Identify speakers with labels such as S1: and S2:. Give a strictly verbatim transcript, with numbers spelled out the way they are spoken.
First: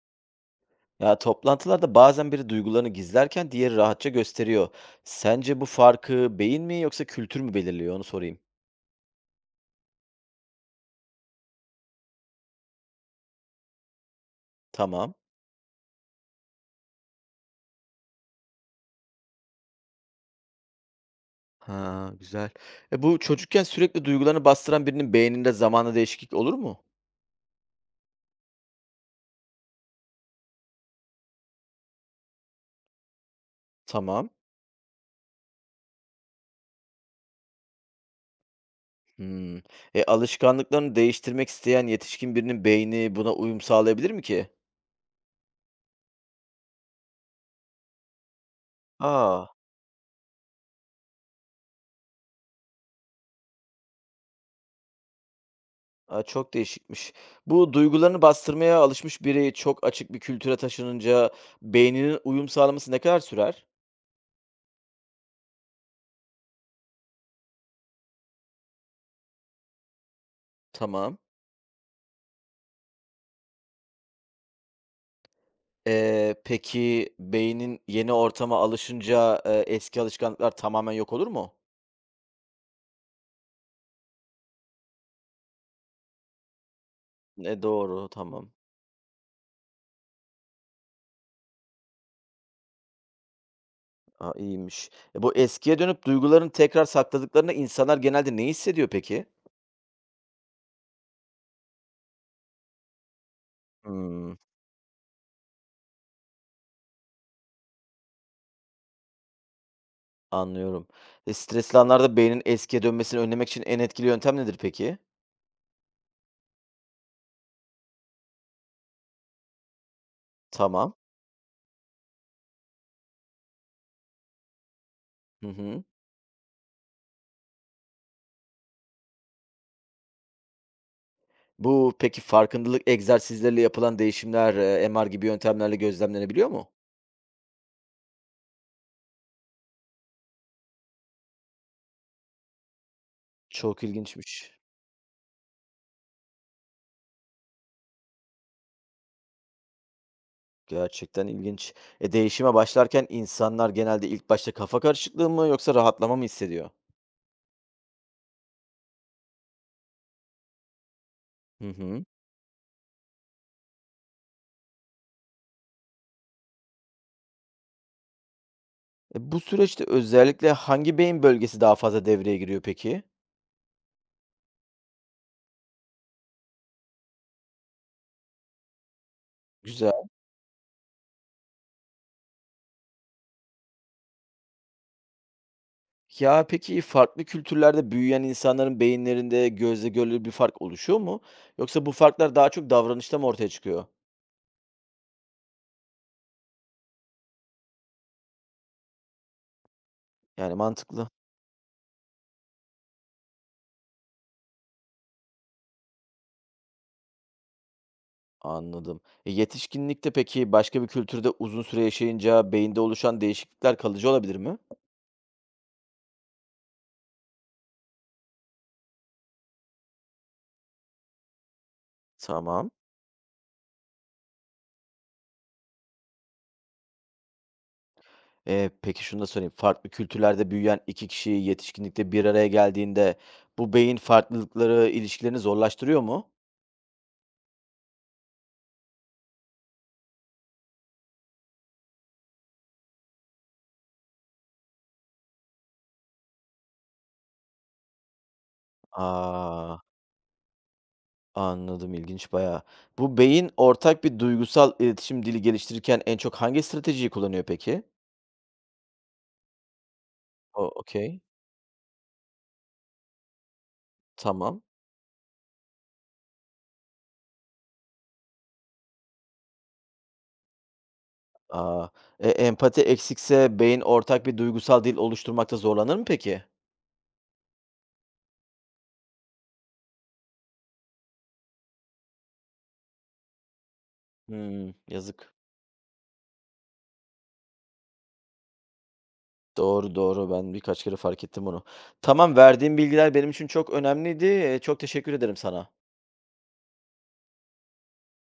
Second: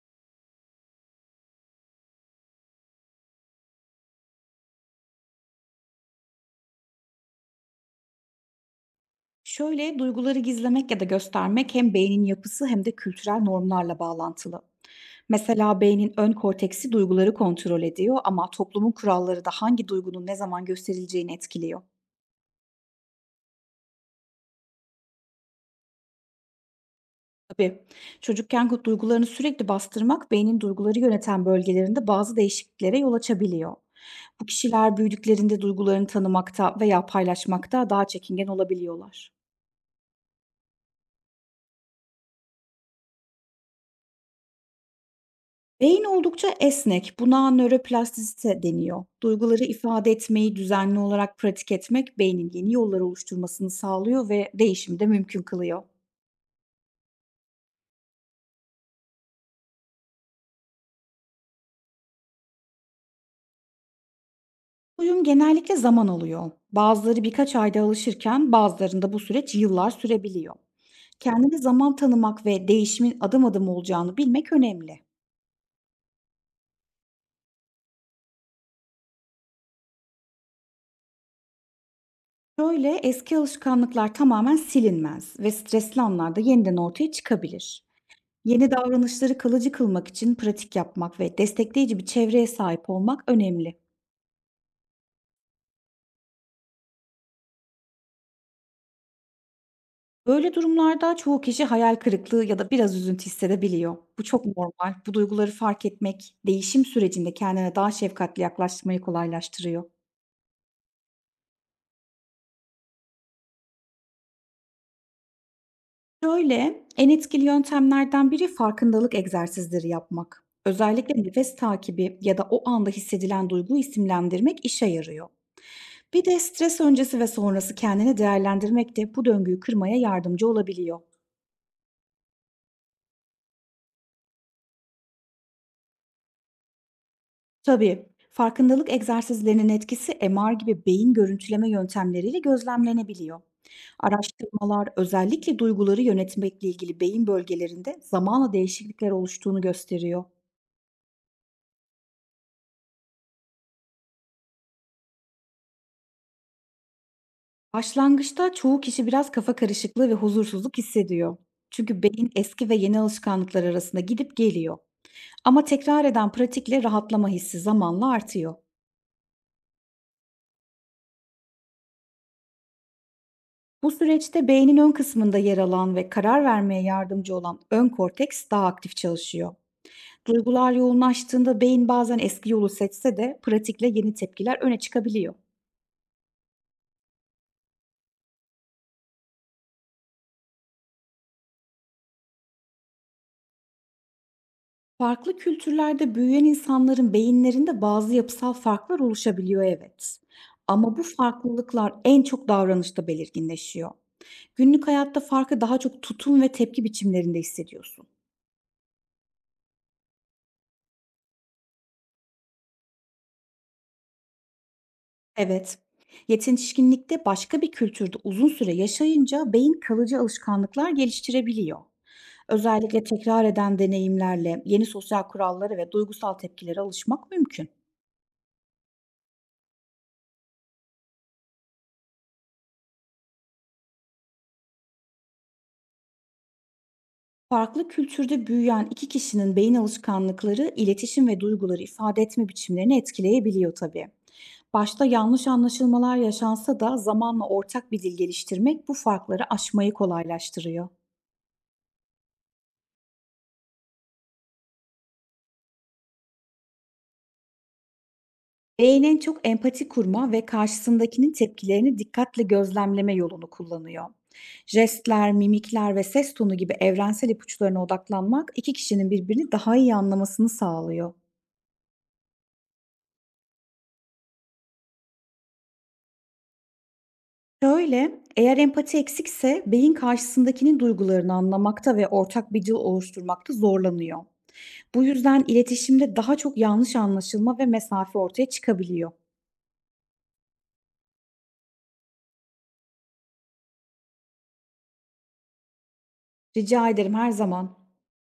S1: Ya toplantılarda bazen biri duygularını gizlerken diğeri rahatça gösteriyor. Sence bu farkı beyin mi yoksa kültür mü belirliyor onu sorayım.
S2: Şöyle, duyguları gizlemek ya da göstermek hem beynin yapısı hem de kültürel normlarla bağlantılı.
S1: Tamam.
S2: Mesela beynin ön korteksi duyguları kontrol ediyor ama toplumun kuralları da hangi duygunun ne zaman gösterileceğini etkiliyor.
S1: Ha güzel. E bu çocukken sürekli duygularını bastıran birinin beyninde zamanla değişiklik olur mu?
S2: Tabii çocukken bu duygularını sürekli bastırmak beynin duyguları yöneten bölgelerinde bazı değişikliklere yol açabiliyor.
S1: Tamam.
S2: Bu kişiler büyüdüklerinde duygularını tanımakta veya paylaşmakta daha çekingen olabiliyorlar.
S1: Hmm. E alışkanlıklarını değiştirmek isteyen yetişkin birinin beyni buna uyum sağlayabilir mi ki?
S2: Beyin oldukça esnek. Buna nöroplastisite deniyor.
S1: Aa,
S2: Duyguları ifade etmeyi düzenli olarak pratik etmek beynin yeni yollar oluşturmasını sağlıyor ve değişimi de mümkün kılıyor.
S1: aa, çok değişikmiş. Bu duygularını bastırmaya alışmış biri çok açık bir kültüre taşınınca beyninin uyum sağlaması ne kadar sürer?
S2: Uyum genellikle zaman alıyor. Bazıları birkaç ayda alışırken bazılarında bu süreç yıllar sürebiliyor.
S1: Tamam.
S2: Kendine zaman tanımak ve değişimin adım adım olacağını bilmek önemli.
S1: Eee, peki beynin yeni ortama alışınca, eee, eski alışkanlıklar tamamen yok olur mu?
S2: Şöyle eski alışkanlıklar tamamen silinmez ve stresli anlarda yeniden ortaya
S1: E,
S2: çıkabilir.
S1: doğru, tamam.
S2: Yeni davranışları kalıcı kılmak için pratik yapmak ve destekleyici bir çevreye sahip olmak önemli.
S1: A, iyiymiş. E, bu eskiye dönüp duygularını tekrar sakladıklarında insanlar genelde ne hissediyor peki?
S2: Böyle durumlarda çoğu kişi hayal kırıklığı ya da biraz üzüntü hissedebiliyor. Bu
S1: Hımm,
S2: çok normal. Bu duyguları fark etmek, değişim sürecinde kendine daha şefkatli yaklaşmayı kolaylaştırıyor.
S1: anlıyorum. E, stresli anlarda beynin eskiye dönmesini önlemek için en etkili yöntem nedir peki?
S2: Şöyle, en etkili yöntemlerden biri farkındalık egzersizleri yapmak.
S1: Tamam.
S2: Özellikle nefes takibi ya da o anda hissedilen duyguyu isimlendirmek işe yarıyor.
S1: Hı hı.
S2: Bir de stres öncesi ve sonrası kendini değerlendirmek de bu döngüyü kırmaya yardımcı olabiliyor.
S1: Bu peki farkındalık egzersizleriyle yapılan değişimler, eee, M R gibi yöntemlerle gözlemlenebiliyor mu?
S2: Tabii. Farkındalık egzersizlerinin etkisi M R gibi beyin görüntüleme yöntemleriyle gözlemlenebiliyor.
S1: Çok ilginçmiş.
S2: Araştırmalar özellikle duyguları yönetmekle ilgili beyin bölgelerinde zamanla değişiklikler oluştuğunu gösteriyor.
S1: Gerçekten ilginç. E, değişime başlarken insanlar genelde ilk başta kafa karışıklığı mı yoksa rahatlama mı hissediyor?
S2: Başlangıçta çoğu kişi biraz kafa karışıklığı ve huzursuzluk hissediyor.
S1: Hı
S2: Çünkü
S1: hı.
S2: beyin eski ve yeni alışkanlıklar arasında gidip geliyor. Ama tekrar eden pratikle rahatlama hissi zamanla artıyor.
S1: E, bu süreçte özellikle hangi beyin bölgesi daha fazla devreye giriyor peki?
S2: Bu süreçte beynin ön kısmında yer alan ve karar vermeye yardımcı olan ön korteks daha aktif çalışıyor.
S1: Güzel.
S2: Duygular yoğunlaştığında beyin bazen eski yolu seçse de pratikle yeni tepkiler öne çıkabiliyor.
S1: Ya peki farklı kültürlerde büyüyen insanların beyinlerinde gözle görülür bir fark oluşuyor mu? Yoksa bu farklar daha çok davranışta mı ortaya çıkıyor?
S2: Farklı kültürlerde büyüyen insanların beyinlerinde bazı yapısal farklar oluşabiliyor, evet.
S1: Yani
S2: Ama bu
S1: mantıklı.
S2: farklılıklar en çok davranışta belirginleşiyor. Günlük hayatta farkı daha çok tutum ve tepki biçimlerinde hissediyorsun.
S1: Anladım. E, yetişkinlikte peki başka bir kültürde uzun süre yaşayınca beyinde oluşan değişiklikler kalıcı olabilir mi?
S2: Evet. Yetişkinlikte başka bir kültürde uzun süre yaşayınca beyin kalıcı alışkanlıklar geliştirebiliyor.
S1: Tamam.
S2: Özellikle tekrar eden deneyimlerle yeni sosyal kurallara ve duygusal tepkilere alışmak mümkün.
S1: Eee, peki şunu da sorayım. Farklı kültürlerde büyüyen iki kişi yetişkinlikte bir araya geldiğinde bu beyin farklılıkları ilişkilerini zorlaştırıyor mu?
S2: Farklı kültürde büyüyen iki kişinin beyin alışkanlıkları iletişim ve duyguları ifade etme biçimlerini etkileyebiliyor tabii. Başta yanlış anlaşılmalar yaşansa da zamanla ortak bir dil geliştirmek bu farkları
S1: Aa.
S2: aşmayı kolaylaştırıyor.
S1: Anladım, ilginç bayağı. Bu beyin ortak bir duygusal iletişim dili geliştirirken en çok hangi stratejiyi kullanıyor peki?
S2: Beynin çok empati kurma ve
S1: O okay,
S2: karşısındakinin tepkilerini dikkatle gözlemleme yolunu kullanıyor.
S1: tamam.
S2: Jestler, mimikler ve ses tonu gibi evrensel ipuçlarına odaklanmak iki kişinin birbirini daha iyi anlamasını sağlıyor.
S1: Aa. E, empati eksikse beyin ortak bir duygusal dil oluşturmakta zorlanır mı peki?
S2: Şöyle, eğer empati eksikse beyin karşısındakinin duygularını anlamakta ve ortak bir dil oluşturmakta zorlanıyor.
S1: Hımm,
S2: Bu
S1: yazık.
S2: yüzden iletişimde daha çok yanlış anlaşılma ve mesafe ortaya çıkabiliyor.
S1: Doğru, doğru. Ben birkaç kere fark ettim bunu. Tamam, verdiğin bilgiler benim için çok önemliydi. Eee, çok teşekkür ederim sana.
S2: Rica ederim, her zaman.